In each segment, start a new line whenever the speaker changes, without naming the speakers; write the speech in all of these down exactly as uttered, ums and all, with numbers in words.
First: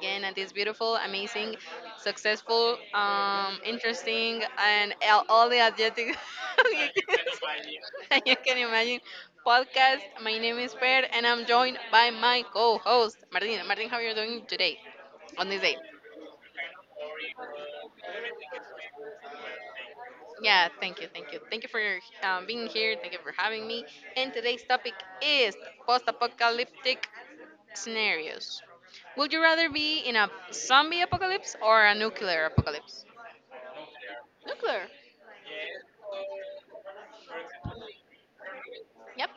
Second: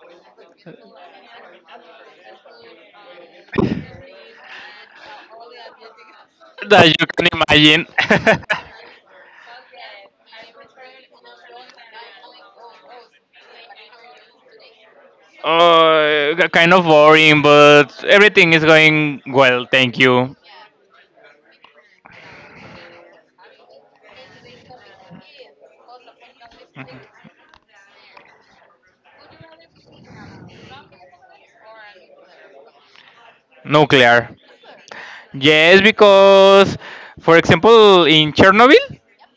again at this beautiful, amazing, successful, um, interesting, and all all the adjectives
That
you
you can imagine.
can you can imagine podcast. My name is Per, and I'm joined by my co-host Martin. Martin, how are you doing today on this day?
Oh, k- kind of boring, but everything is going well, thank you.
Yeah, thank you, thank you. Thank you for your, um, being here. Thank you for having me. And today's topic is post apocalyptic scenarios. Would you rather be in a zombie apocalypse or a nuclear apocalypse?
Nuclear.
Nuclear.
Yes, because, for example, in Chernobyl,
Yep.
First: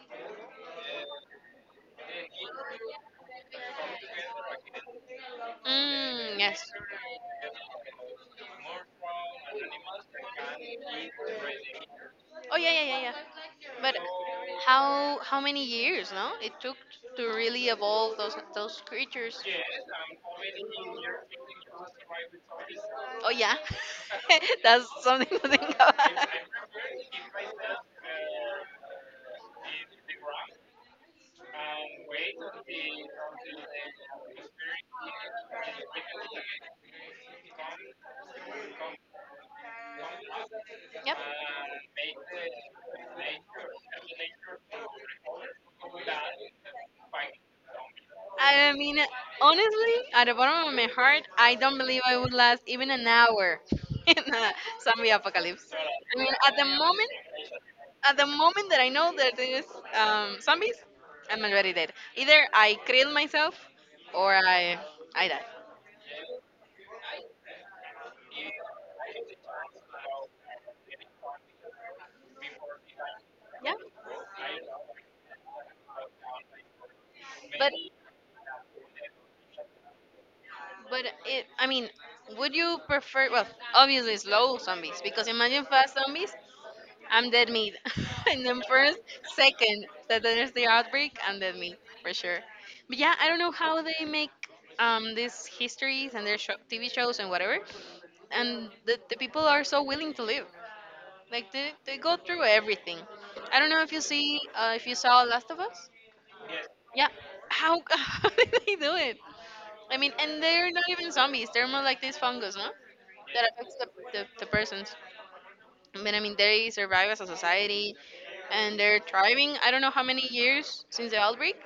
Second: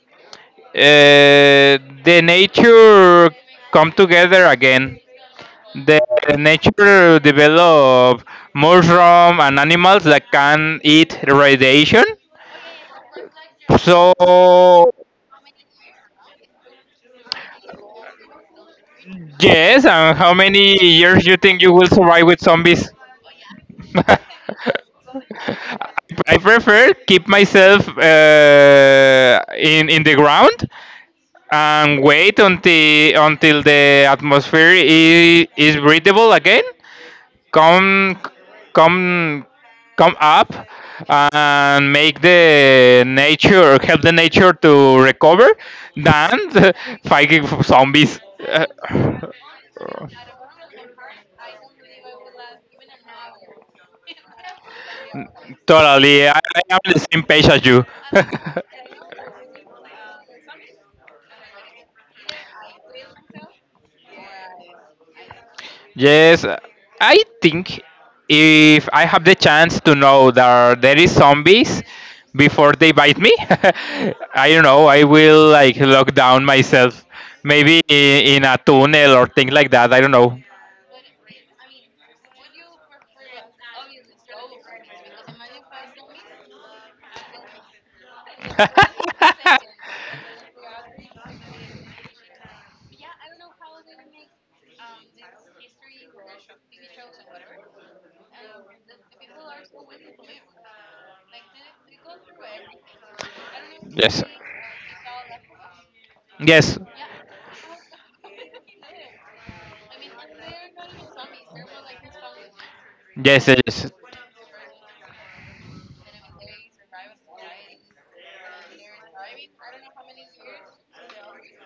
uh, the nature come together again. The
Mm, yes.
nature develop mushroom and animals that can eat radiation.
Oh yeah, yeah, yeah, yeah. But
So
how how many years? No, it took to really evolve those those creatures.
yes, and how many years you think you will survive with zombies?
Oh yeah, that's something to think about.
I prefer keep myself uh, in in the ground and wait until until the atmosphere is, is breathable again. Come come come up
Yep.
and make the nature help the nature to recover than fighting zombies. Uh,
I mean, honestly, at the bottom of my heart, I don't believe I would last even an hour in a zombie apocalypse. I
Totally,
mean,
I,
at
I
the
am the
moment,
same page as you.
at the moment that I know that there's um, zombies, I'm already dead. Either I kill myself or I I die.
Yes, I think if I have the chance to know that there is zombies before they bite me.
Yeah,
I don't know. I will like lock down myself,
but
maybe i- in a tunnel or things like that. I don't know.
but it, I mean, would you prefer? Well, obviously, slow zombies because imagine fast zombies. I'm dead meat. And then first, second, that there's the outbreak, I'm dead meat for sure. But yeah, I don't know how they make um, these histories and their sho T V shows and whatever, and the, the people are so willing to live. Like they, they go through everything. I don't know if you
Yes.
see uh, if you saw Last of Us.
Yes.
Yeah,
Yes.
how, how did they do it? I mean, and they're not even zombies. They're more like this fungus, no?
Yes.
That affects the,
yes.
the, the persons. But I mean, they survive as a society, and they're thriving. I don't know how many years since the outbreak,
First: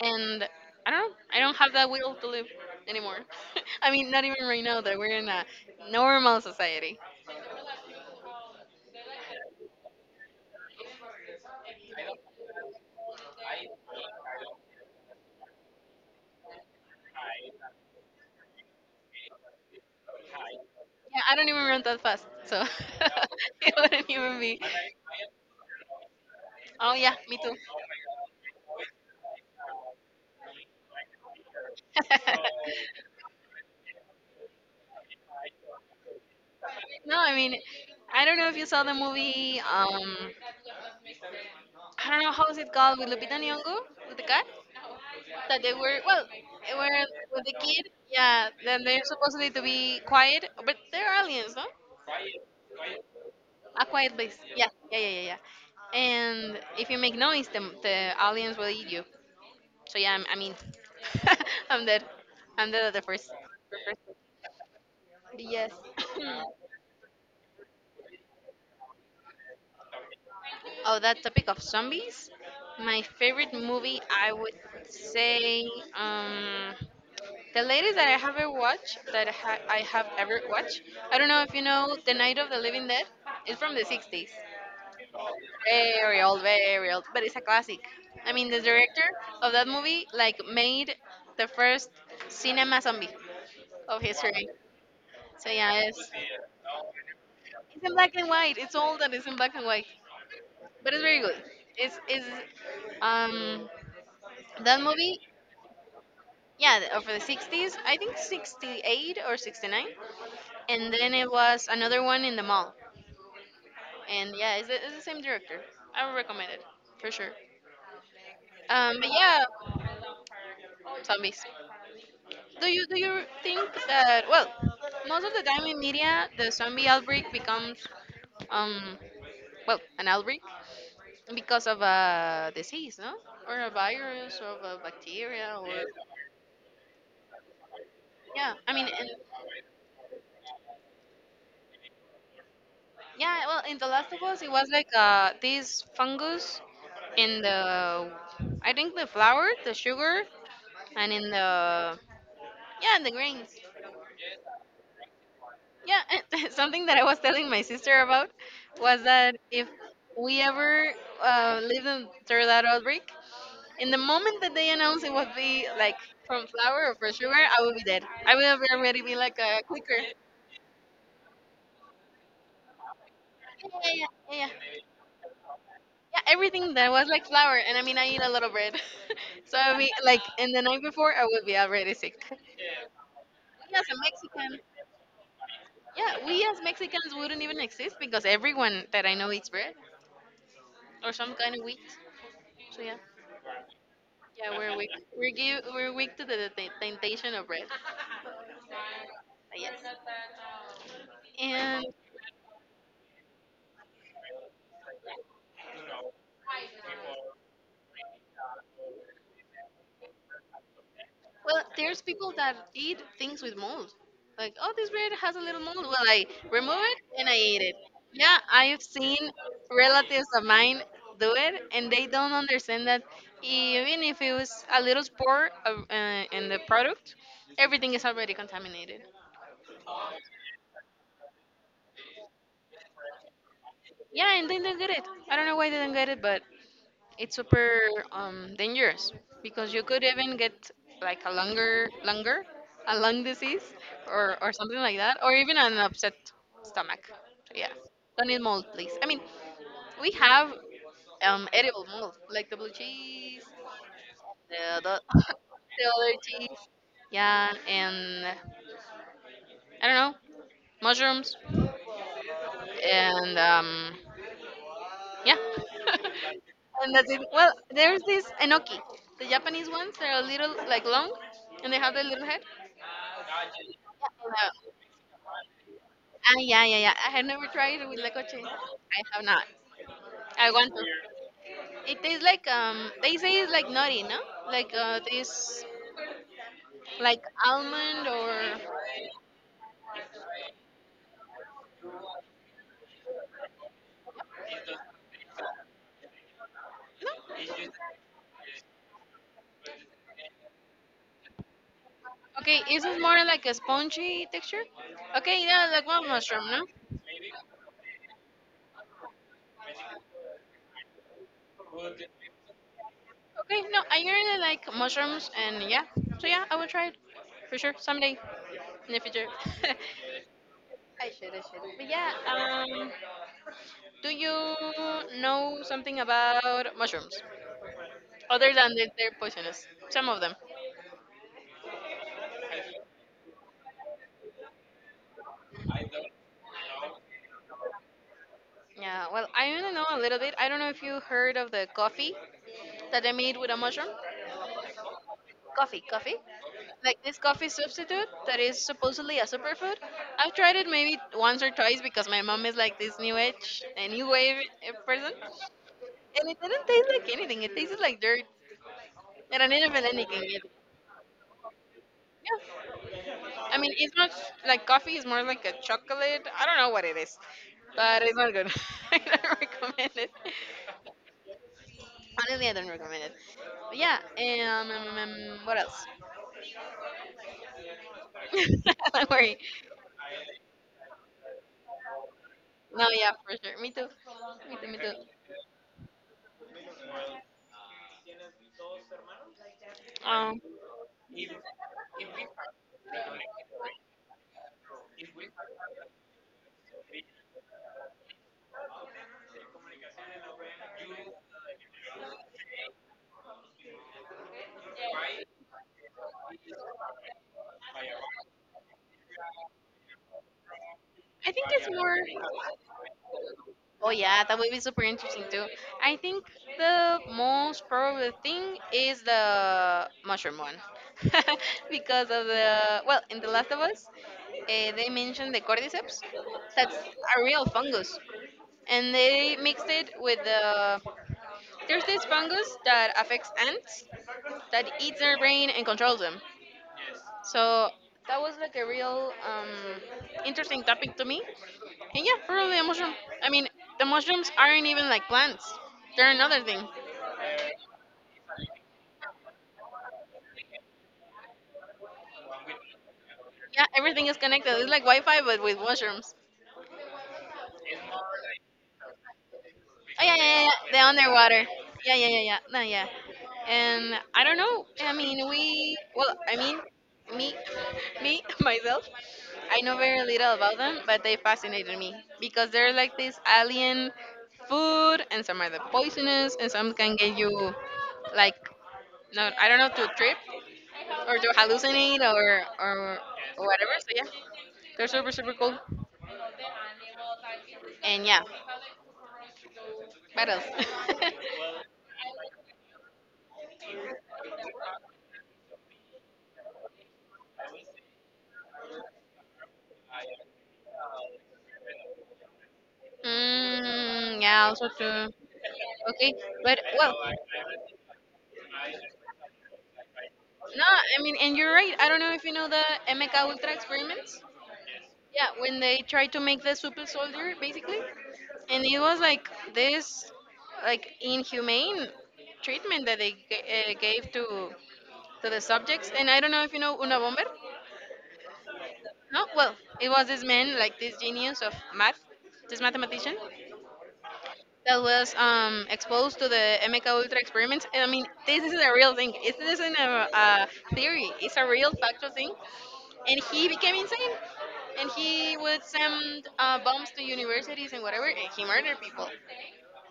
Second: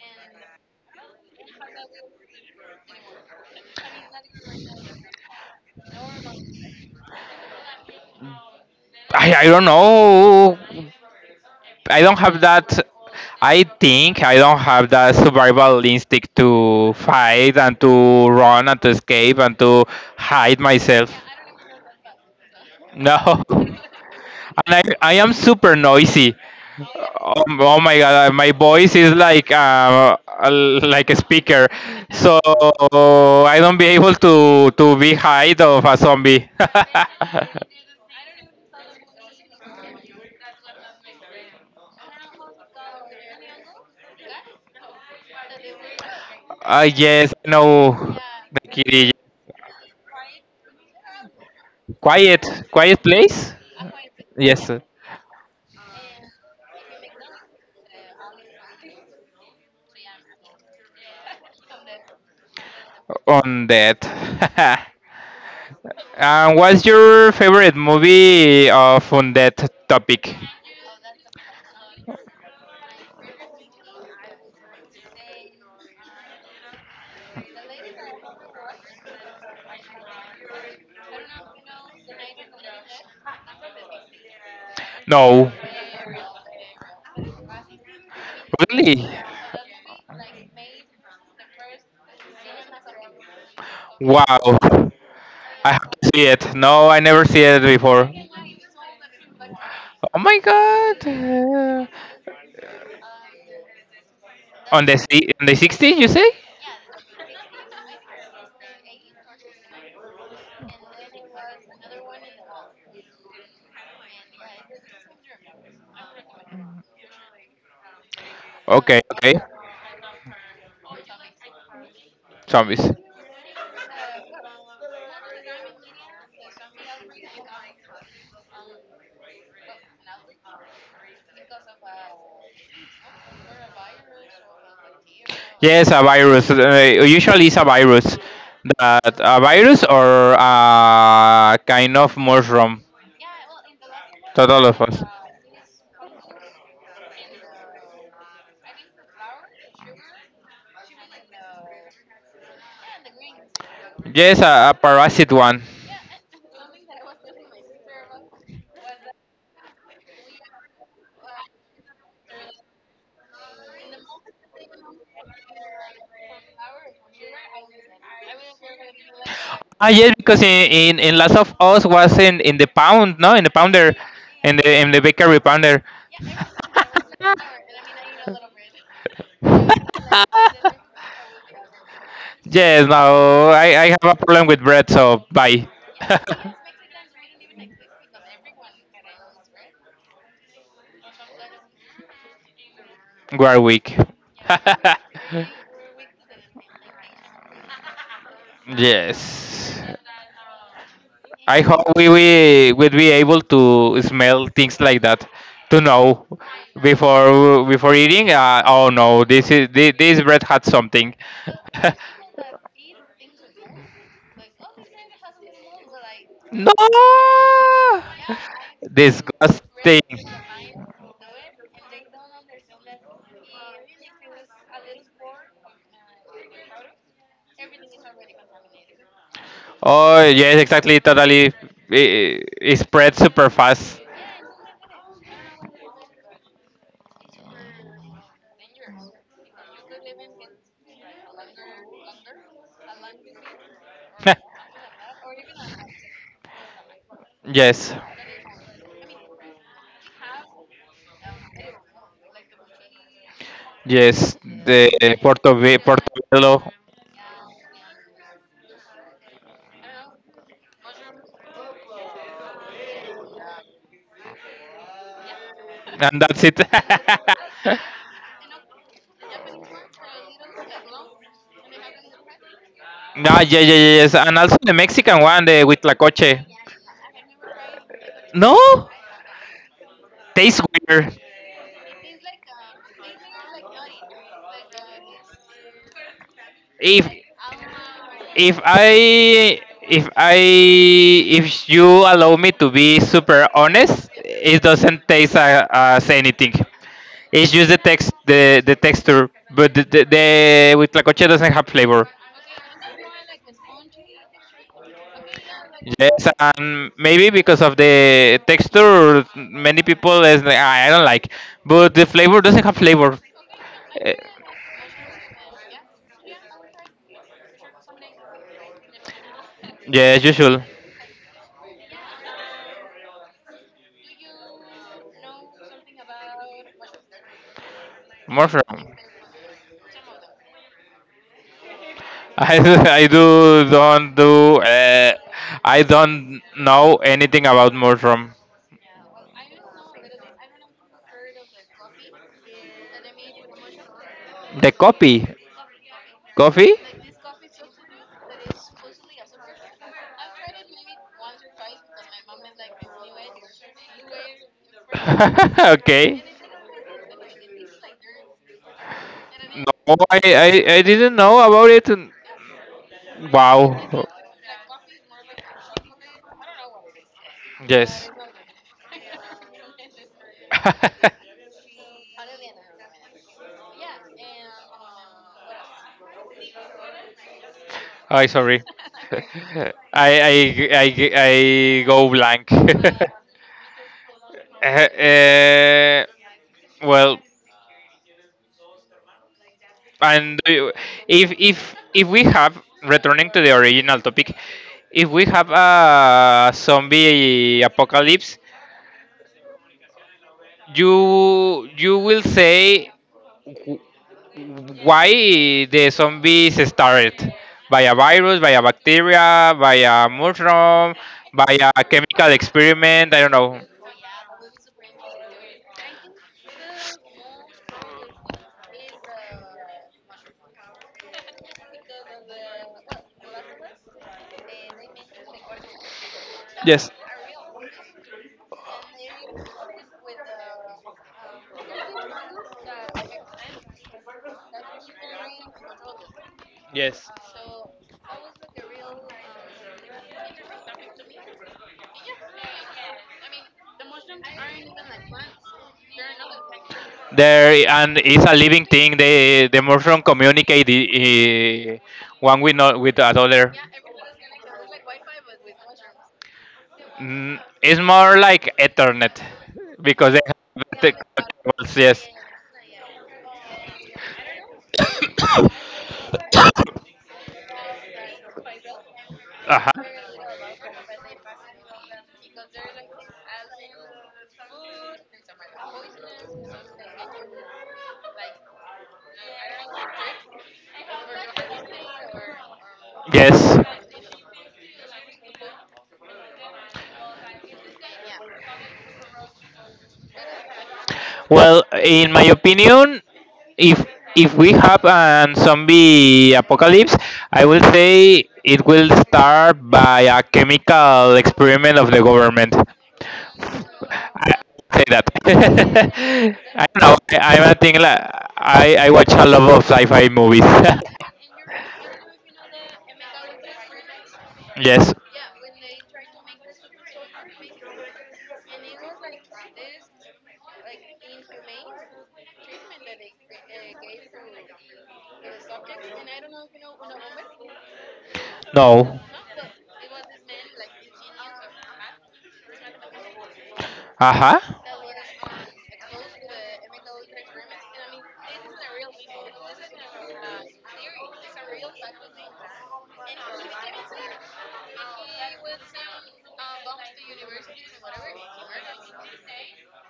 and I don't know. I don't have that will to live anymore. I mean, not even right now that we're in a normal society.
I, I don't know. I don't have that. I think I don't have that survival instinct to fight and to run and to escape and to hide myself.
Yeah, I don't even run that fast, so
No,
it wouldn't even be.
and I, I am super noisy.
Oh yeah, me
Oh,
too.
oh my god, uh, my voice is like uh, a- like a speaker, so I don't be able to to be hide of a zombie. uh,
No, I mean, I don't know if you saw the movie. Um, I don't know how is it called with Lupita Nyong'o with the cat? That they were, well, they were
yes,
with
I
the kid,
know
yeah,
the
then they're
kitty.
supposedly to be quiet, but they're aliens, no?
Quiet, quiet place.
A quiet place, yeah,
Yes,
yeah, yeah, yeah, yeah, and if you make noise, the, the aliens will eat you, so yeah, i'm i mean I'm dead, I'm dead at the first.
on that.
Yes.
And what's your favorite movie of on that topic?
Oh, that topic of zombies, my favorite movie I would say um the latest that I have ever watched, that I, ha- I have ever watched, I don't know if you know The Night of the Living Dead. It's from the sixties.
No,
Very old, very old, but it's a classic. I mean, the director
really?
of that movie like made the first cinema zombie of history.
Wow,
So
I
yeah,
have
it's,
to see it. No, I never see it
it's in black
before.
and white. It's all that is in black and white,
Oh my
but it's
god!
very good.
Uh,
It's it's um that
on the
movie.
si- on the sixties, you say?
Yeah, the- of the sixties, I think sixty-eight or sixty-nine. And then it was another one in the mall, and yeah, it's the, it's the same director. I would recommend it for sure. Um,
Okay,
but
okay.
yeah, zombies. Do you
Zombies.
do you think that, well, most of the time in media, the zombie outbreak becomes um well an outbreak because of a disease, no, or a virus, or of a bacteria, or
Yes, a virus. Uh, usually it's a virus.
yeah. I mean, and
That a virus or a kind of mushroom.
yeah, well, in The Last of Us, it
Total
was
of
like
us.
uh this fungus in the, I think the flour, the sugar, and in the, yeah, in the grains.
Yes, a, a parasite one.
Yeah, and something that I was telling my sister about was that if we ever uh, lived in, through that outbreak, in the moment that they announced it would be like from flour or from sugar, I would be dead. I would have already been like a
Ah,
quicker. Yeah,
yes, because in, in, in Last of Us was in, in the pound, no, in
yeah,
the pounder,
yeah, yeah,
in the
yeah.
in the bakery pounder.
Yeah, everything that was like flour, and I mean, I eat a lot of bread, so I mean, like, and the night before, I would be already sick.
yes, no, I,
As
I
a
have a
Mex-
problem with bread, so bye.
yeah, we as Mexicans wouldn't even exist because everyone that I know eats bread or some kind of wheat. So yeah.
Warwick.
Yeah, we're weak. We're give, we're weak to the t- temptation of bread. Yes.
Yes. I hope
And
we we would be able to smell things like that to know before before eating. Uh, oh no, this is this, this bread had something.
well, there's people that eat things with mold. Like, oh, this bread has a little mold. Well, I remove
no,
it and I eat it. Yeah, I've seen
disgusting.
relatives of mine do it, and they don't understand that even if it was a little spore of, uh, in the product, everything is already contaminated.
Oh, yes, exactly. Totally. It, it spreads super fast.
Yeah, and they don't get it. I don't know why they don't get it, but it's super um, dangerous because you could even get like a longer longer a lung disease or, or something like that or even an upset stomach, so yeah,
yes,
don't eat mold, please. I mean, we have um, edible mold like the blue cheese,
yes.
the, the,
The
the
Portobello,
other cheese,
Portobello,
yeah, and I don't know, mushrooms and um, yeah.
and that's it.
And that's it. Well, there's this enoki. The Japanese ones, they're a little like long, and they have the little head.
no, yeah, yeah, yeah, yes. And
Uh,
also the Mexican one, the
ah,
Huitlacoche.
yeah, yeah, yeah. I have never tried it with lecoche.
No,
I have not. I
tastes
want
weird.
to. It tastes like um. They say it's like nutty, no? Like uh, this,
if
like almond or.
if I if I if you allow me to be super honest, it doesn't taste uh, as anything. It's just the text the the texture, but the the, the huitlacoche doesn't have flavor.
Okay, is this is more like a spongy texture? Okay, yeah, like one
Yes,
mushroom, no?
and maybe because of the texture, many people is like, "Ah, I don't like, but the flavor doesn't have flavor."
Okay, no, I
Eh,
really like mushrooms, and yeah, so yeah, I will try it for sure someday in the future.
yeah, as usual.
I should, I should. But yeah, um, do you know something about mushrooms other than that
Mushroom.
they're poisonous? Some of them.
I do- I do don't do uh, I don't know anything about mushroom.
Yeah, well, I only know a little bit. I don't know if you heard of the coffee that they made with a mushroom.
The copy.
Coffee, coffee.
Coffee?
Like this coffee substitute that is supposedly a superfood. I've tried it maybe once or twice because my mom is like this new age, a new wave eh, person,
okay.
and it didn't taste like anything. It tasted like dirt, and I didn't feel
No, I,
anything. It,
I I didn't know about it.
yeah, I mean it's
Wow.
not like coffee. It's more like a chocolate. I don't know what it is, but
Yes.
it's not good. I don't recommend it. Honestly, I don't recommend it. But yeah. Um, um, um, um, what else?
I sorry.
Don't
I
worry.
I I I go blank.
No, yeah, for sure. Me too. Me too. Me too.
Uh, well, and
Um.
do you- if if if we have returning to the original topic, if we have a zombie apocalypse, you you will say why the zombies started by a virus, by a bacteria, by a mushroom,
I think
by
it's
a
more.
chemical experiment. I don't know.
Oh yeah, that would be super interesting too. I think the most probable thing is the mushroom one, because of the, well, in The Last of Us, uh, they mentioned the cordyceps. That's
Yes.
a real fungus, and they mixed it with the. There's this fungus that affects ants that eats their brain and controls them.
Yes.
So that was like a real um, interesting topic to me. And yeah, probably a mushroom. I mean, the mushrooms aren't even like plants; they're another thing.
There and it's a living thing. They the mushroom communicate eh, one with not with another.
Yeah, everything is connected. It's like Wi-Fi, but with mushrooms.
Mm, it's more like Ethernet
Oh
because
yeah,
they
yeah, yeah, yeah.
have
The
the
underwater.
cables,
Yeah,
yes.
yeah, yeah, yeah. No, yeah. And I don't know. I mean, we. Well, I mean, me, me, myself. I
Uh-huh.
know very little about them, but they fascinated me because they're like this alien food, and some are the poisonous, and some can get you like, no, I don't know, to trip or to hallucinate or or,
Yes.
or whatever. So yeah, they're super super cool. And yeah, what else?
Well, in my opinion, if if we have an zombie apocalypse, I will say it will start by a chemical experiment of the government.
Mm,
I
yeah, also
say that.
too. Okay, but
I don't
well,
know. I, I'm a thing like I, I watch a lot of sci-fi movies.
no, I mean, and you're right. I don't know if you know the MK Ultra experiments.
yes.
Yeah, when they tried to make the super soldier, basically, and it was like this, like inhumane treatment that they g- uh, gave to to the subjects. And I don't know if you know Una Bomber.
No.
No, well, it was this man, like this genius of math, this mathematician,
Uh huh.
that was um, exposed to the MK Ultra experiments. And I mean, this is a real thing. It isn't a, a theory. It's a real factual thing. And he became insane. And he would send uh, bombs to universities and whatever, and he murdered people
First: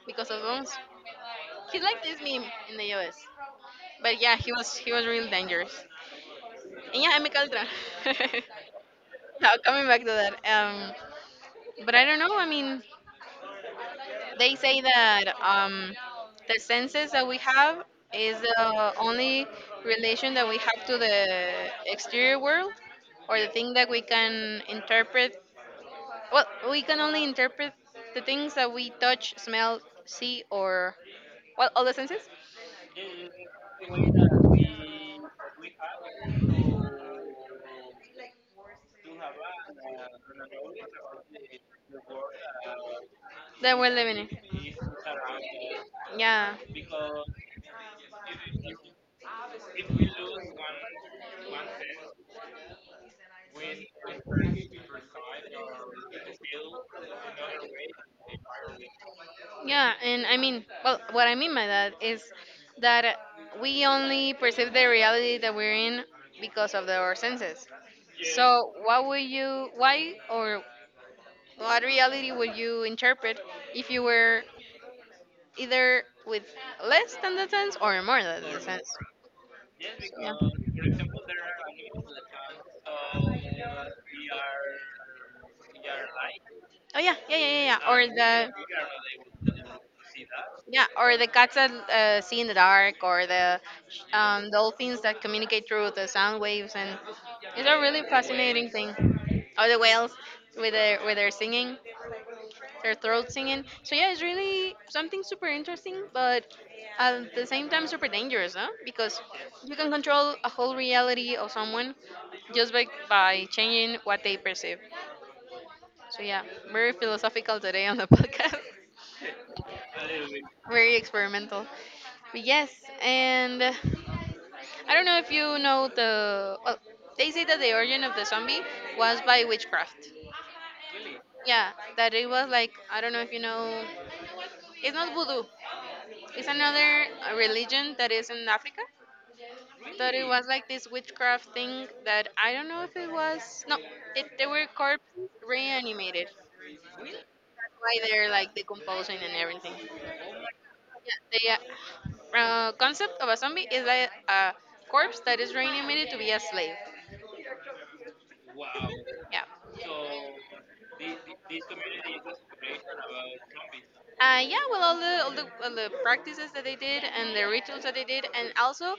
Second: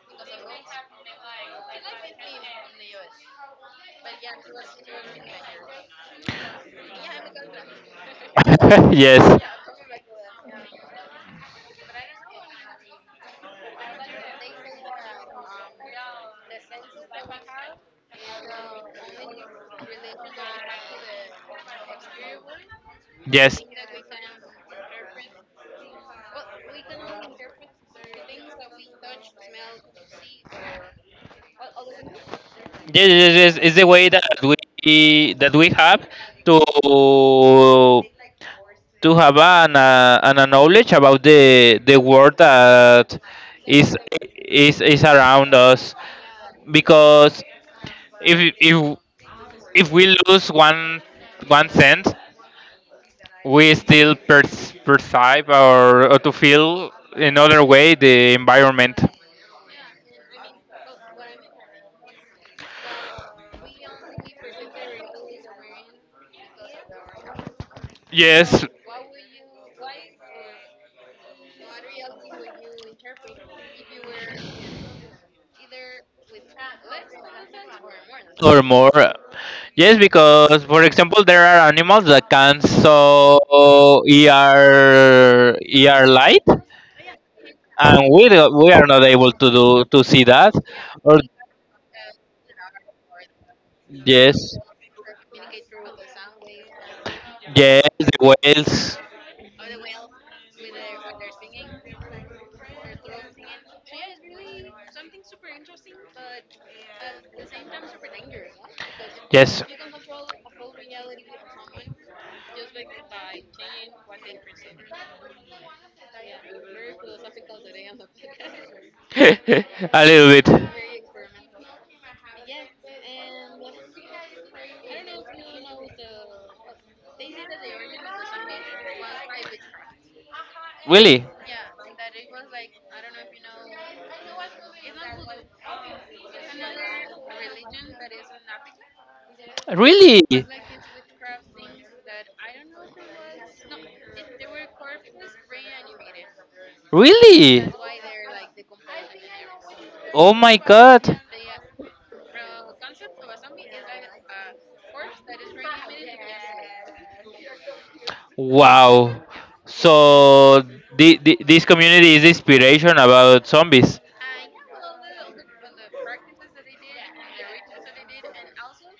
because of bombs. He's like this meme in the U S. But yeah, he was he was real dangerous. And yeah, MK Ultra.
yes.
Now coming back to that. Um, but I don't know. I mean, they say that um, the senses that we have is the only relation that we have to the exterior world or the
Yes.
thing that we can interpret. Well, we can only interpret
their
the
thinking
things that we touch,
by
smell, see,
their.
or well, all the senses
Yes, yes, yes. It's the way that we that we have to to have an uh, an a knowledge about the the world that
that we're
is
living
is
in.
is around us
Yeah.
because if if if we lose one one cent we still perce- perceive, or, or to feel in other way the environment.
Yeah, and I mean, well, what I mean by that is that we only perceive the reality that we're in because of the, our senses.
Yes,
So, what would you, why or what reality would you interpret if you were either with less than the sense or more than the
or
sense?
more. Yes, because for
Yeah.
example, there are animals that can so E R E R light,
Oh yeah, yeah, yeah, yeah,
and we
yeah.
do-
Or
we are not able to
the
do to see that.
Yeah, or
Or
the cats that uh, see in the dark, or the um,
yes,
dolphins that communicate through the sound waves, and it's a
yes,
really
the
fascinating thing.
whales.
Or the whales with their with their singing, their throat singing. So yeah, it's really something super interesting, but at the same time super dangerous, huh? Because
Yes.
you can control a whole reality of someone just by by changing what they perceive. So yeah, very philosophical today on the podcast.
a little bit.
Very experimental. But yes, and I don't know if you know the. Well, they say that the origin of the zombie was by witchcraft.
Really?
Yeah, that it was like I don't know if you know. It's not voodoo. It's another uh, religion that is in Africa. That
Really?
it was like this witchcraft thing that I don't know if it was. No, it, they were corpses reanimated. That's
Really?
why they're like decomposing and everything.
Oh my god.
Yeah, Uh, concept of a zombie is like a corpse that is reanimated to be a slave.
Wow.
Yeah.
So the, the, this community is inspiration about zombies.
Uh, yeah, well, all the, all the all the practices that they did and the rituals that they did, and also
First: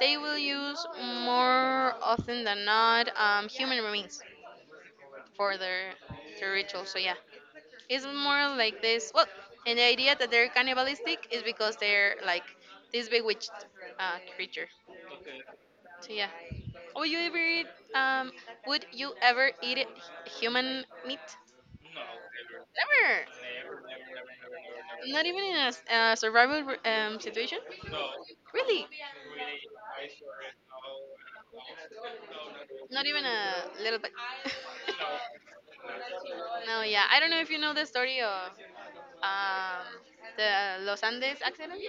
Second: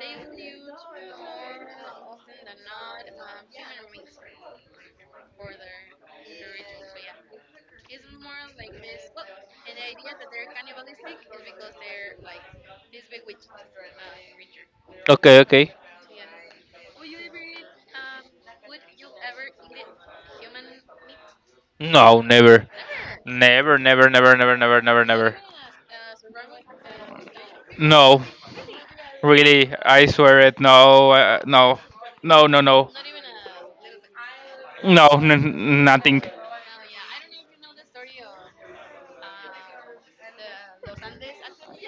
they will use more often than not um, human remains for their their rituals. So yeah, it's more like this. Well, and the idea that they're cannibalistic is because they're like this bewitched uh, creature.
Okay, okay.
So yeah. Would you ever eat? Um, would you ever eat it, human meat?
No, never.
Never.
Never, never, never, never, never, never,
Not
never.
even in a, s- a survival r- um, situation.
No,
Really?
really, I swear it. No, uh, no, no, no, no,
Not even a little bit.
no, n- nothing.
No. Yeah. I don't know if you know the story of um, the Los Andes accident.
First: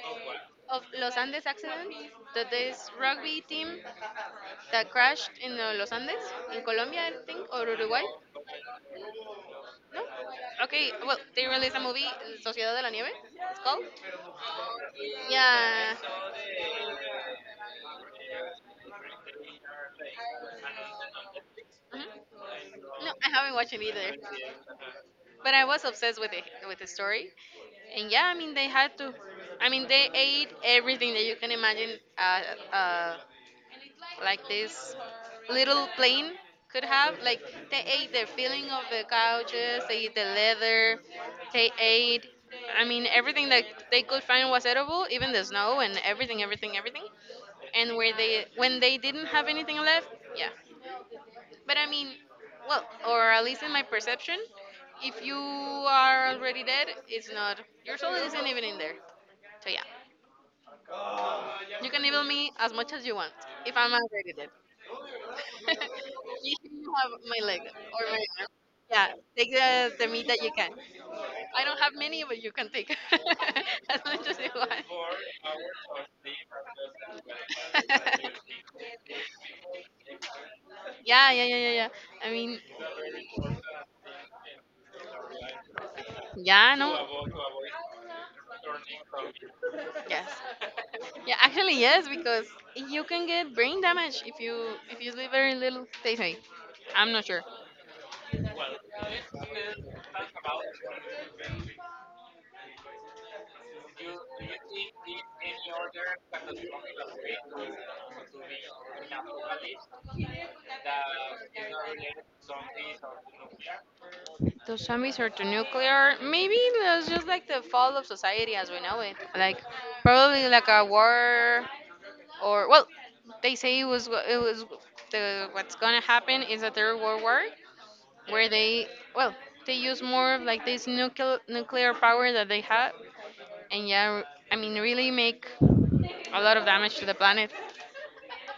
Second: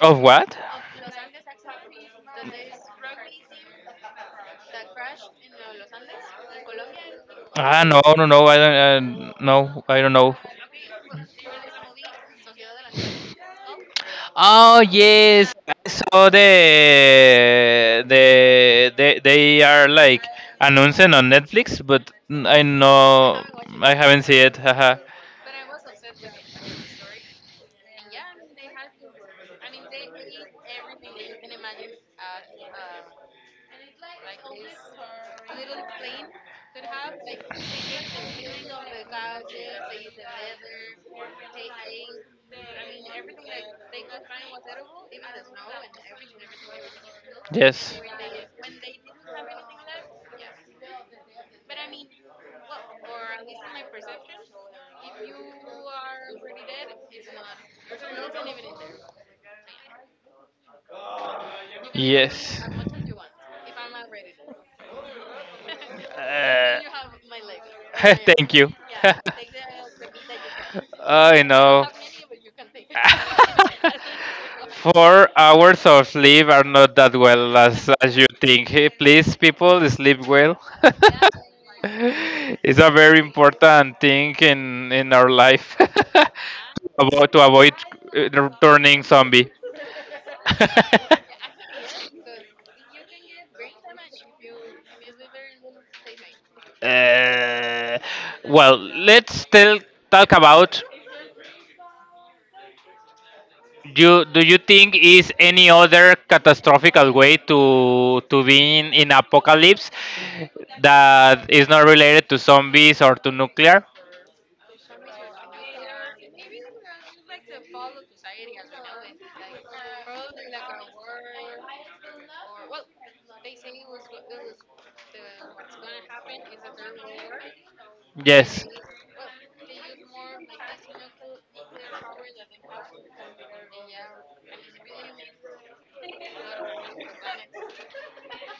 Of what?
Of Los Andes accident, that this rugby team that crashed in the Los Andes, in Colombia, I think, or
Ah, no,
Uruguay.
no, no. I don't. Uh, no,
No?
I don't know.
Okay, well, they released a movie, Sociedad de la Nieve, it's called.
Oh yes, I
Yeah.
saw the the they they are like announcing on Netflix, but
Mhm.
I I
No, I
know.
haven't watched it
I
either,
haven't watched it. I haven't seen it. Haha.
but I was obsessed with it with the story. And yeah, I mean they had to. I mean they ate everything that you can imagine. Uh, uh, like this little plane could have. Like they ate the filling of the couches, they ate the leather, they ate. I mean everything that they could find was edible, even the snow and everything, everything, everything. And
Yes.
where they when they didn't have anything left, yeah. But I mean, well, or at least in my perception, if you are already dead, it's not. Your soul isn't even in there. So yeah, you can evil me
Yes.
as much as you want if I'm already dead. You
Uh,
have my leg or my arm.
thank you.
Yeah, take the, the meat that you can.
I
I don't
know.
have many, but you can take as much as you want.
Four hours of sleep are not that well as, as you think. Hey, please, people, sleep well.
Yeah, yeah, yeah, yeah, yeah. I mean,
it's a very important thing in, in our life,
yeah, no.
about to avoid uh, turning zombie.
Yes. Yeah, actually yes, because you can get brain damage if you if you sleep very little. They say, I'm not sure.
Uh, well, let's still talk about, do do you think is any other catastrophical way to to being in apocalypse that is not related to zombies or to nuclear?
Those zombies are too nuclear. Maybe that's just like the fall of society as we know it. Like probably like a war, or well, they say it was it was the what's gonna happen is a third world war, where
Yes.
they well they use more of like this nuclear nuclear power that they have, and yeah, I mean really make a lot of damage to the planet.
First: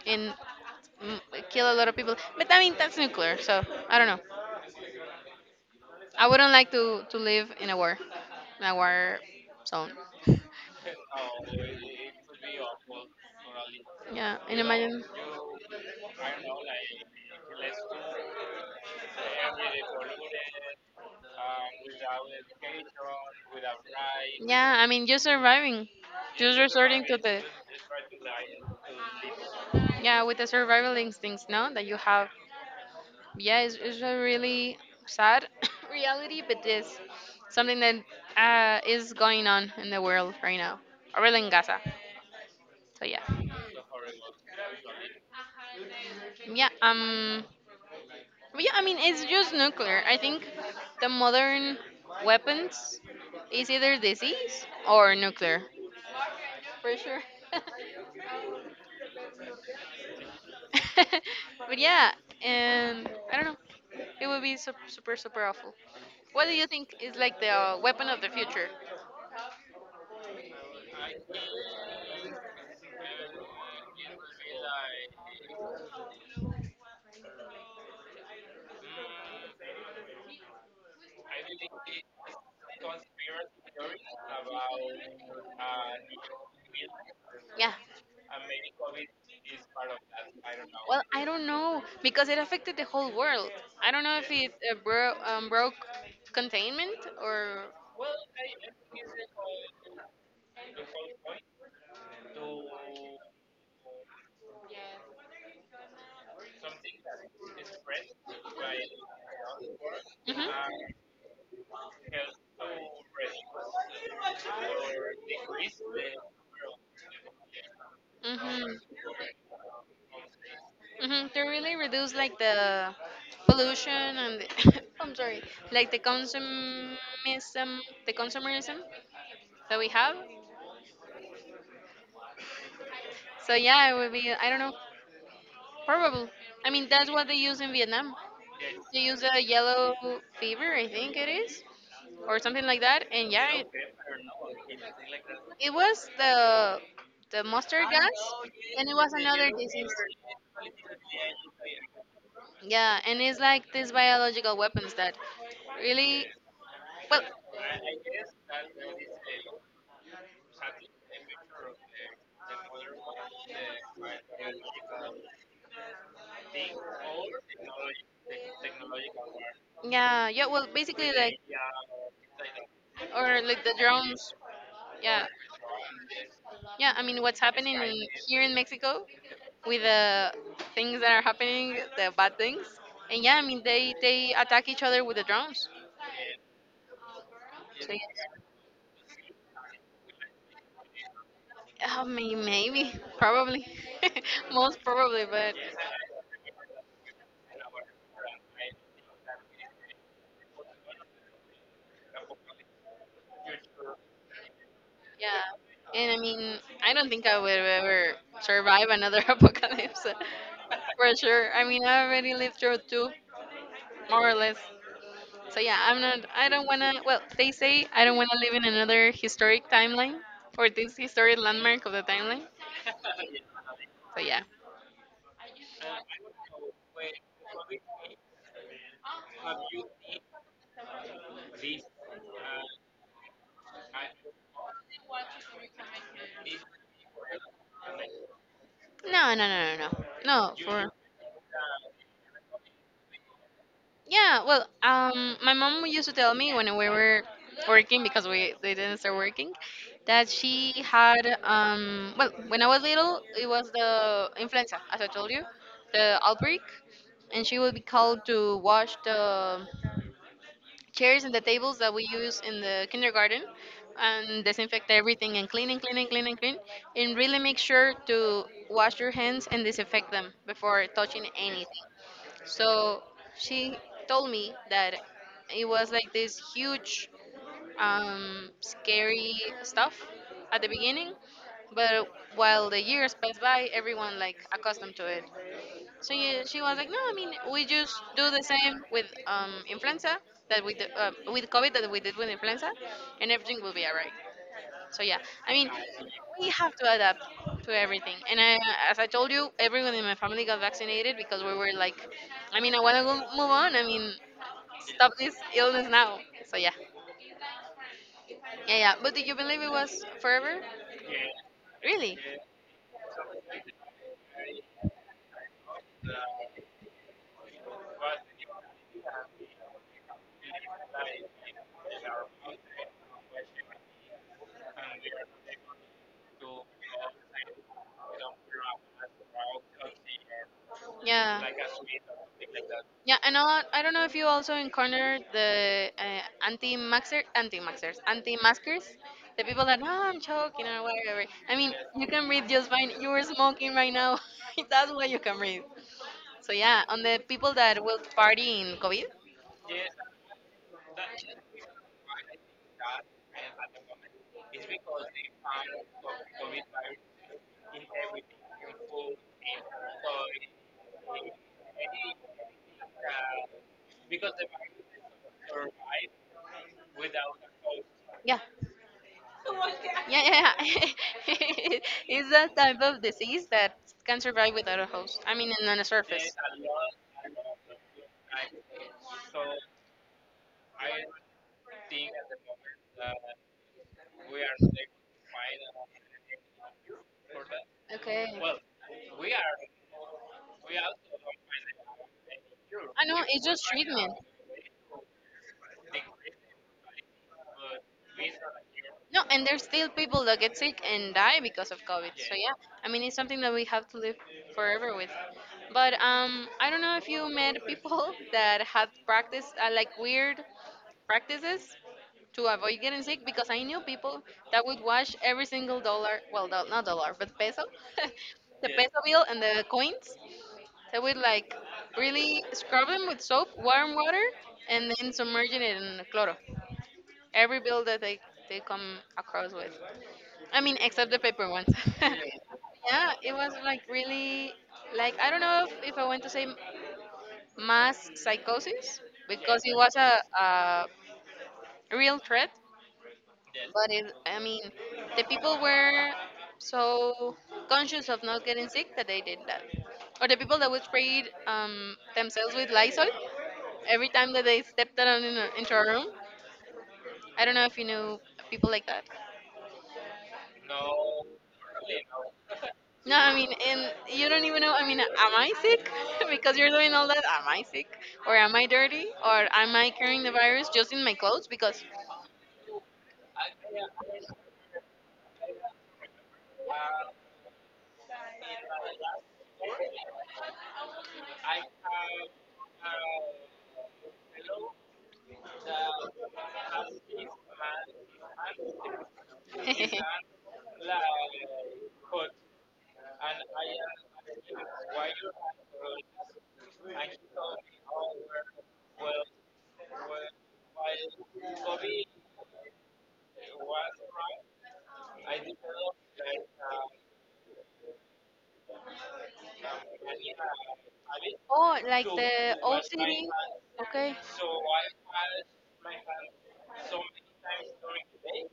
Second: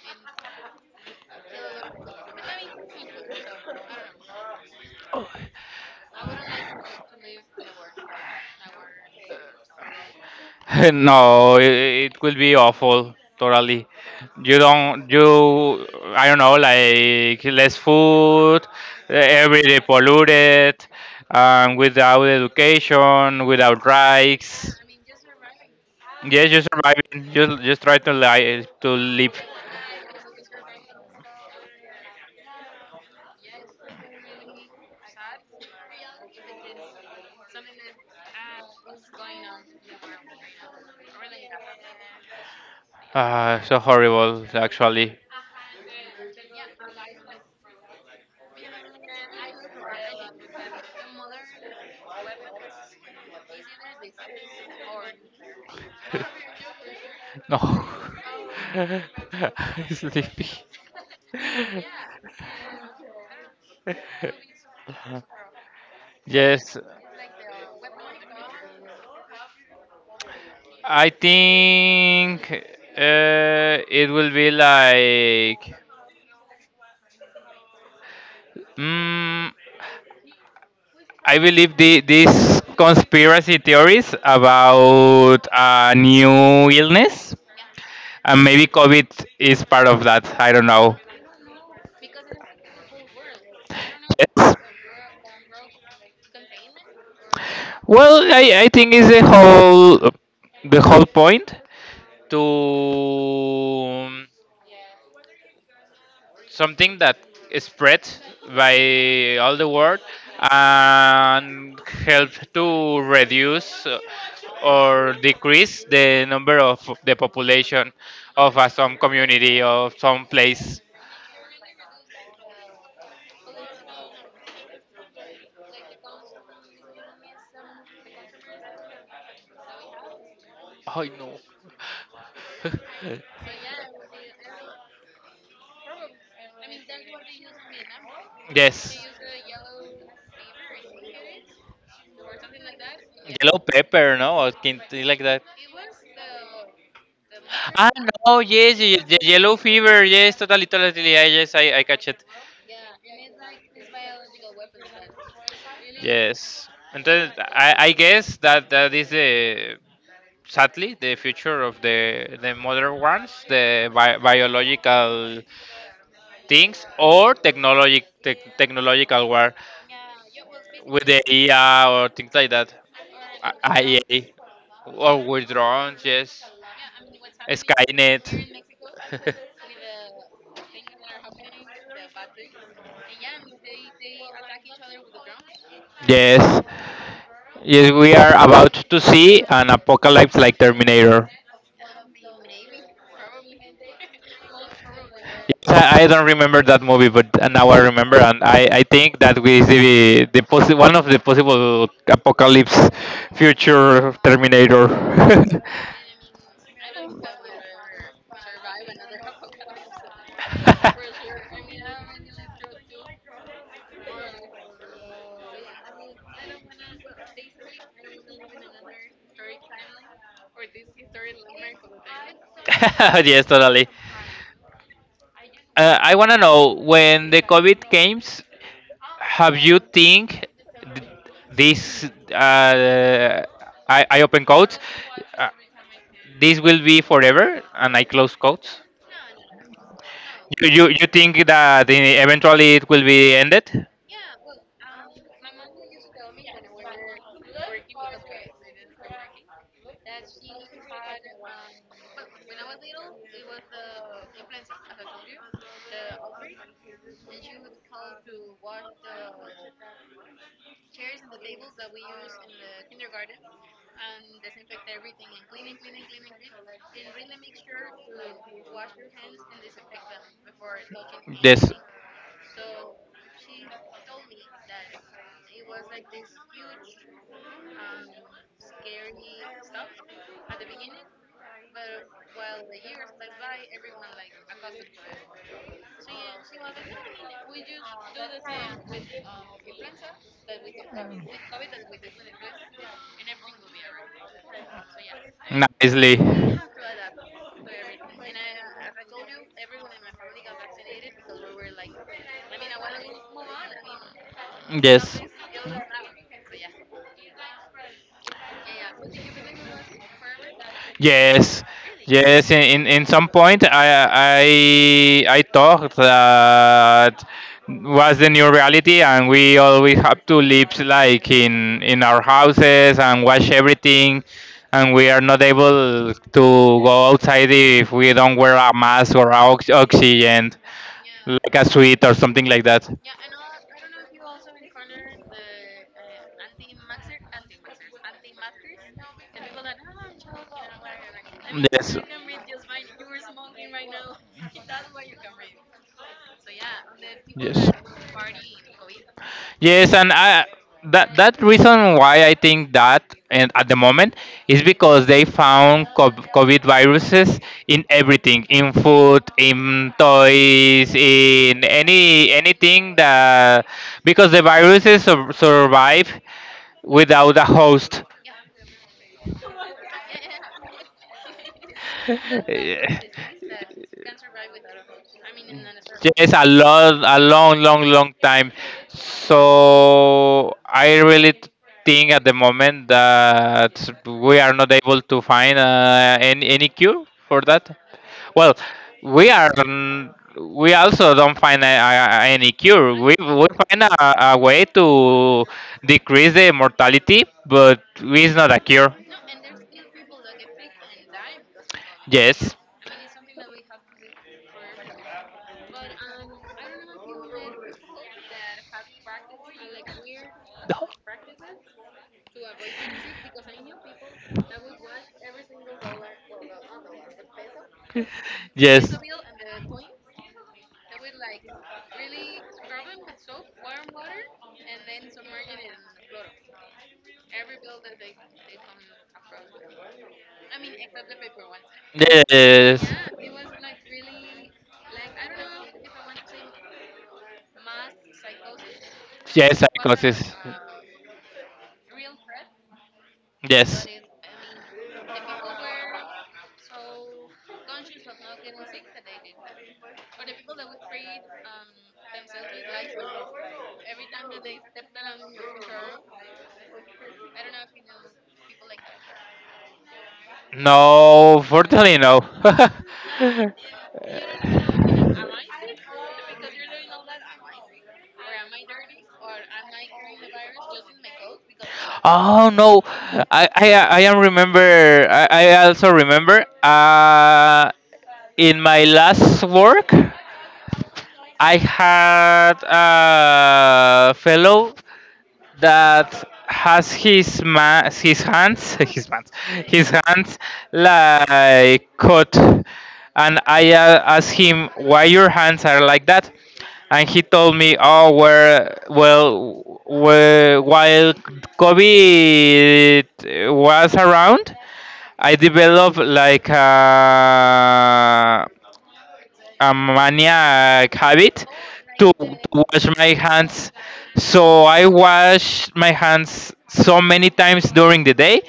And mm, kill a lot of people. But I mean, that's nuclear, so I don't know. I wouldn't like to to live in a war, in a war zone.
no, it, it could be awful. Totally,
Yeah,
you
and imagine.
don't you. I don't know, like less food, every day polluted, um, without education, without
Yeah,
rights.
I mean, just surviving,
Yes,
just
just
resorting to
surviving.
the
Just just try to li- to live.
yeah with the survival instincts, no, that you have yeah, it's, it's a really sad reality, but it's something that uh, is going on in the world right now, or really in Gaza. So yeah,
Ah, so horrible, actually.
yeah, um, but yeah, I mean, it's just nuclear. I think the modern weapons is either disease or nuclear, for sure.
No, I'm sleepy.
But yeah, and I don't know, it would be super, super, super awful. What do you
Yes,
think is like the uh, weapon of the future?
I think uh, it will be like. Mm, I believe the, these conspiracy theories about a new illness,
Yeah.
and maybe COVID is part of that. I don't know.
Well, I don't know because it affected the whole world. I don't know if it
Yes.
uh, bro- um, broke containment or.
Well, I, I think it's the whole the whole point to something that is spread by all the world
Mhm.
and help to reduce uh, or decrease the number of the population of a,
Mhm.
some community or some place.
Mhm. They really reduce like the pollution and the I'm sorry, like the consumism, the consumerism that we have.
I know.
So yeah, it would be. I don't know. Probably. I mean, that's what they use in Vietnam. You
yes.
use a yellow fever, I think it is, or something like that. And yeah,
Yellow
it,
pepper, no? Or something like that.
it was the the mustard
Ah,
gas,
no, yes,
and it
yes,
was
the
another
yellow
disease.
fever, yes, totally, totally, yeah, yes, I, I catch it.
Yeah, and it's like these biological weapons that really,
Yes, and
well,
then I, I guess that that is the sadly the future of the the modern ones, the bi- biological things or technologic tech technological war
yeah, yeah, well,
with
basically
the
like
A I or things like that,
or like the drones.
I A
Yeah,
or with drones, yes,
yeah, I mean, what's happening in,
Skynet.
here in Mexico with the things that are happening, the bad things, and yeah, I mean, they they attack each other with the drones.
yes, yes, we are about to see an apocalypse like Terminator.
I mean, maybe, probably, most probably, but
Yes, I, I don't remember that movie, but now I remember, and I, I think that we see the, the possi- one of the possible apocalypse future Terminator.
yeah. And I mean, I don't think I would ever survive another apocalypse, for sure. I mean, I already lived through two, more or less. So yeah, I'm not. I don't wanna. Well, they say I don't wanna live in another historic timeline or this historic landmark of the timeline.
yes, totally.
So yeah.
Uh, I want to know when the COVID came. Have you think th- this, uh, I, I open quotes uh, this will be forever and i close quotes.
No, no, no, no, no. No,
You, you
for
you think that e- eventually it will be ended.
yeah. Well, um, my mom used to tell me when we were working because we they didn't start working that she had um well when I was little it was the influenza as I told you the outbreak, and she would be called to wash the chairs and the tables that we use in the kindergarten and disinfect everything and clean and clean and clean and clean, and really make sure to wash your hands and disinfect them before touching
Yes.
anything. So she told me that it was like this huge um, scary stuff at the beginning, but while the years pass by everyone like accustomed to it. So yeah, she was like, no, I mean, we just do the same with um, influenza that we do, uh, with COVID that we did with influenza, and everything will be alright. So yeah, I
I.
mean,
Nicely.
we have to adapt to everything. And I, as I told you, everyone in my family got vaccinated because we were like, I mean, I want to move on. I mean, stop
Yes.
this illness now. So yeah, yeah, yeah. But do you believe it was forever?
Yes,
Really?
yes. In, in in some point, I I I thought that was the new reality, and we always have to live like in in our houses and watch everything, and we are not able to go outside if we don't wear a mask or a ox- oxygen,
Yeah.
like a suit or something like that.
Yeah, and all, I don't know if you also encountered the uh, anti-maxer, anti-maxers, anti-maskers, the people that, oh, I'm choking or whatever. I mean,
Yes.
you can breathe just fine. You were smoking right now. That's why you can breathe. So yeah, on the people
Yes.
that will party in COVID,
Yes, and I, that that reason why I think that, and at the moment is because they found cov- COVID viruses in everything, in food, in toys, in any anything, that because the viruses sur- survive without a host.
yeah, yeah, yeah, yeah. It's that type of
Yeah.
disease that can survive without a host. I mean, on a surface.
Yes, a lot, a long, long, long time. So I really t- think at the moment that we are not able to find uh, any any cure for that.
Okay.
Well, we are. n- We also don't find a, a, a- any cure.
I
We
know it's
we
just
find a,
treatment.
a way to decrease the mortality, but it's not a cure.
No, and there's still people that get sick and die because of COVID. So yeah,
Yes,
I mean it's something that we have to live forever with. But um, I don't know if you met people that had practiced uh, like weird practices to avoid getting sick, because I knew people that would wash every single dollar, well, do- not dollar, but peso, the peso
yes.
bill and the coins. They would like really scrub them with soap, warm water, and then submerge it in chloro. Every bill that they, they come across with. I mean, except the paper ones.
Yes.
Yeah, it was like really, like I don't know if, if I want to say mass psychosis because
Yes, I
it was
got
a,
this.
a real threat,
Yes.
but it, I mean, the people were so conscious of not getting sick that they did that, or the people that would spray um, themselves with Lysol every time that they stepped out in, a- into a room. I don't know if you know people like that.
No, fortunately no.
No, I mean, and you don't even know. I mean, am I sick? Because you're doing all that. Am I sick? Or am I dirty? Or am I carrying the virus just in my
I don't
clothes? Because.
Oh no, I I I am remember. I, I also remember. Uh, in my last work, I had a fellow that has his ma- his hands, his hands his hands like cut, and I uh, asked him why your hands are like that, and he told me, "Oh, where, well, where, while Kobe was around, I developed like a, a maniac habit
Oh, like
to, to
the
wash my
O C D?
hands.
Okay.
So I wash my hands so many times during the day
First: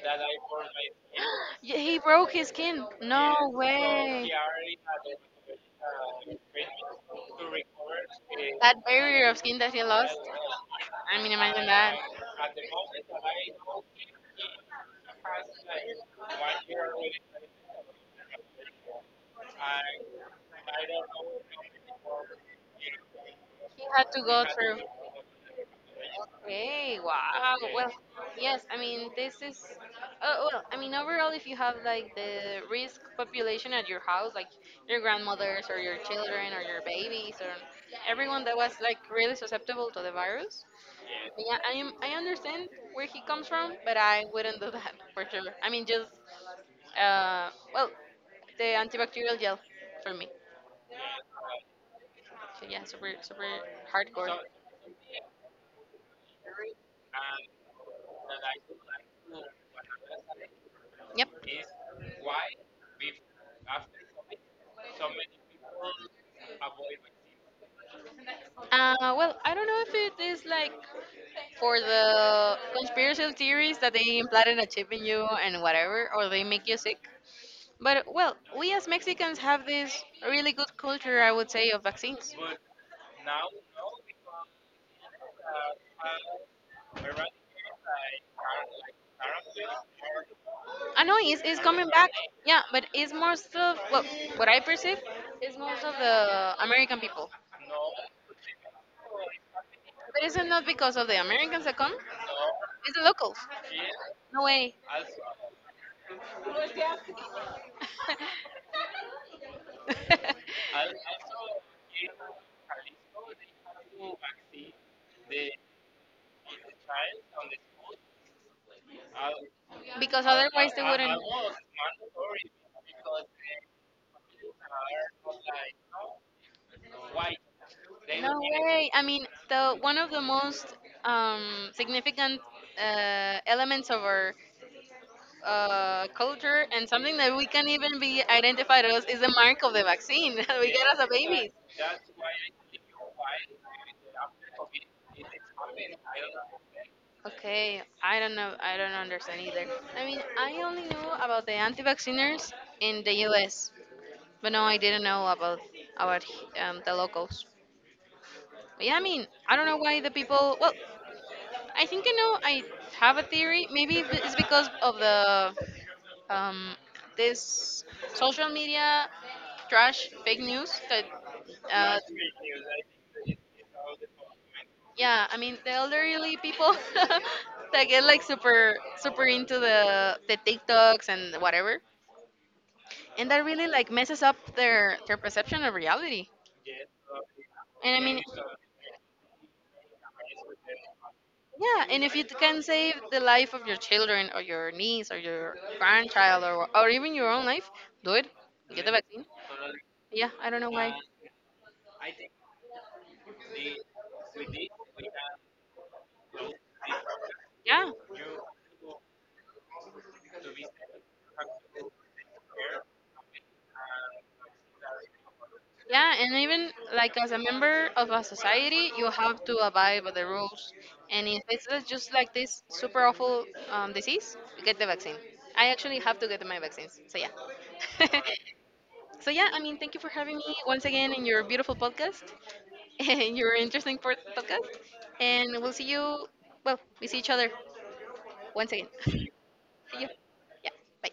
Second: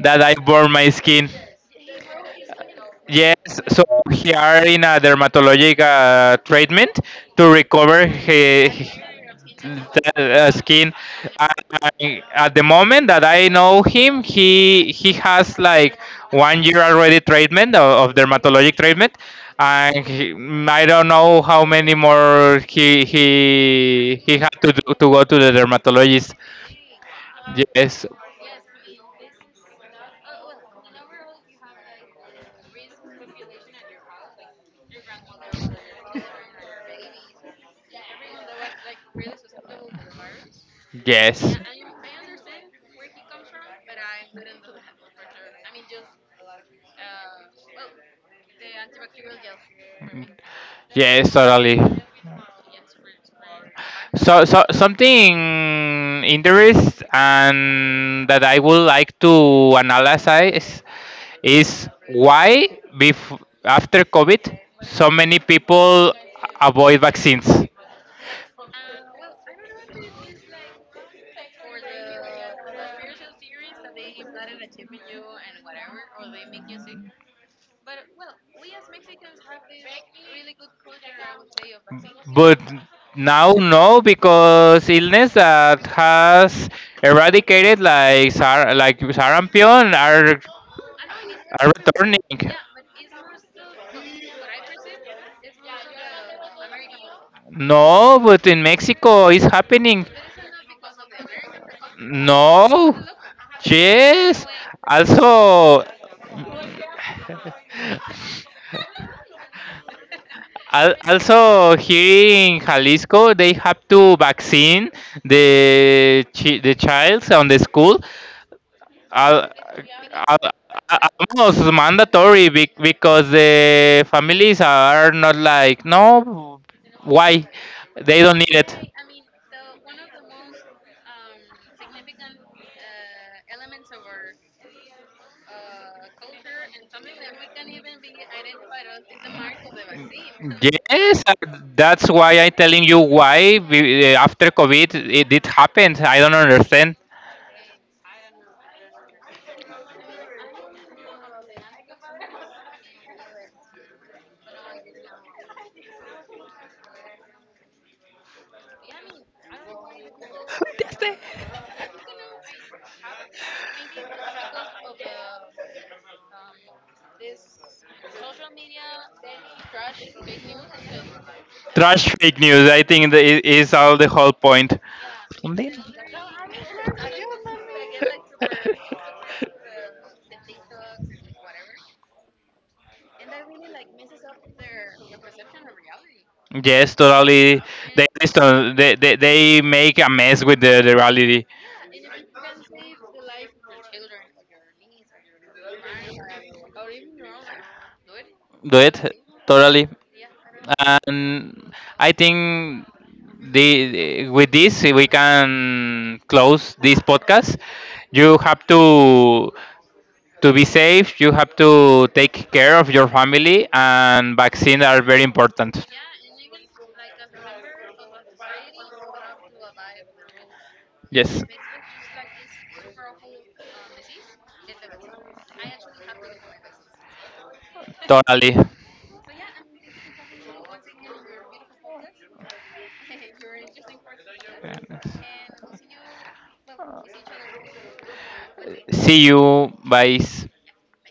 that I burn my skin."
Yeah, he broke his skin. No
Yes, so
way.
he are in a dermatologic uh, treatment to recover he,
That barrier of skin that he
that
lost,
uh, skin.
I mean,
I,
imagine that.
I, at the moment that I know him, he he has like one year already treatment of, of dermatologic treatment, and he, mm, i don't know how many more he
He had to
he he
go
had to,
through.
do, to go to the dermatologist.
Okay, wow. Well,
Yes.
yes, I mean, this is. Oh, well, I mean, overall, if you have like the risk population at your house, like your grandmothers or your children or your babies or everyone that was like really susceptible to the virus,
Yes,
yeah, I am, I understand where he comes from, but I wouldn't do that for sure. I mean, just uh, well, the antibacterial gel for me.
Yes, totally.
So yeah, super super hardcore.
So, so something interest and that I would like to analyze
Yep.
is why bef- after COVID so many people avoid vaccines.
Uh, well, I don't know if it is like for the conspiracy theories that they implanted a chip in you and whatever, or they make you sick. But well, we as Mexicans have this really good culture, I would say, of vaccines.
But now no, because illness that has eradicated like sar- like sarampion are
I know it's, it's
are
coming back.
returning.
Yeah, but it's most of well, what I perceive is most of the American people.
No, but in Mexico it's happening.
But it's not because of the Americans that come.
No.
It's the locals. No
Yes.
way.
Also, al- also here in Jalisco, they have to vaccine the chi- the child on the school. Al-
Because
al-
otherwise they
a-
wouldn't.
almost mandatory be- because the families are not like, no, why they don't
No
need it.
way. I mean, the one of the most um, significant uh, elements of our uh, culture and something that we can even be identified as is the mark of the vaccine that we get as a
Yes, uh,
babies.
that's why I'm telling you, why we, uh, after COVID it, it happened, I don't understand.
Okay, I don't know. I don't understand either. I mean, I only knew about the anti-vacciners in the U S, but no, I didn't know about about um, the locals. But yeah, I mean, I don't know why the people. Well, I think I know. I have a theory. Maybe it's because of the um, this social media trash, fake news that uh,
Trash fake news, I think that i- is all the whole point.
yeah I mean the
Then
elderly people that get like super super into the the tiktoks and whatever, and that really like messes up their their perception of reality,
yes, totally.
and I
They
mean
distor- they, they they make a mess with the, the reality.
yeah, and if you can save the life of your children or your niece or your grandchild or, or even your own life, do it,
Do
get the
it,
vaccine,
totally,
yeah I don't know why.
and I think the with this we can close this podcast.
Yeah.
You have to to be safe. You have to take care of your family, and vaccines are very important.
Yeah, and even like as a member of a society, you have to abide by the rules. And if
Yes.
it's uh, just like this super awful um, disease, get the vaccine. I actually have to get my vaccines. So yeah.
Totally.
So yeah, I mean, thank you for having me once again in your beautiful podcast and your interesting pod- podcast. And we'll see you. Well, we see each other once again. See
See you.
you.
Bye.
Yeah. Bye.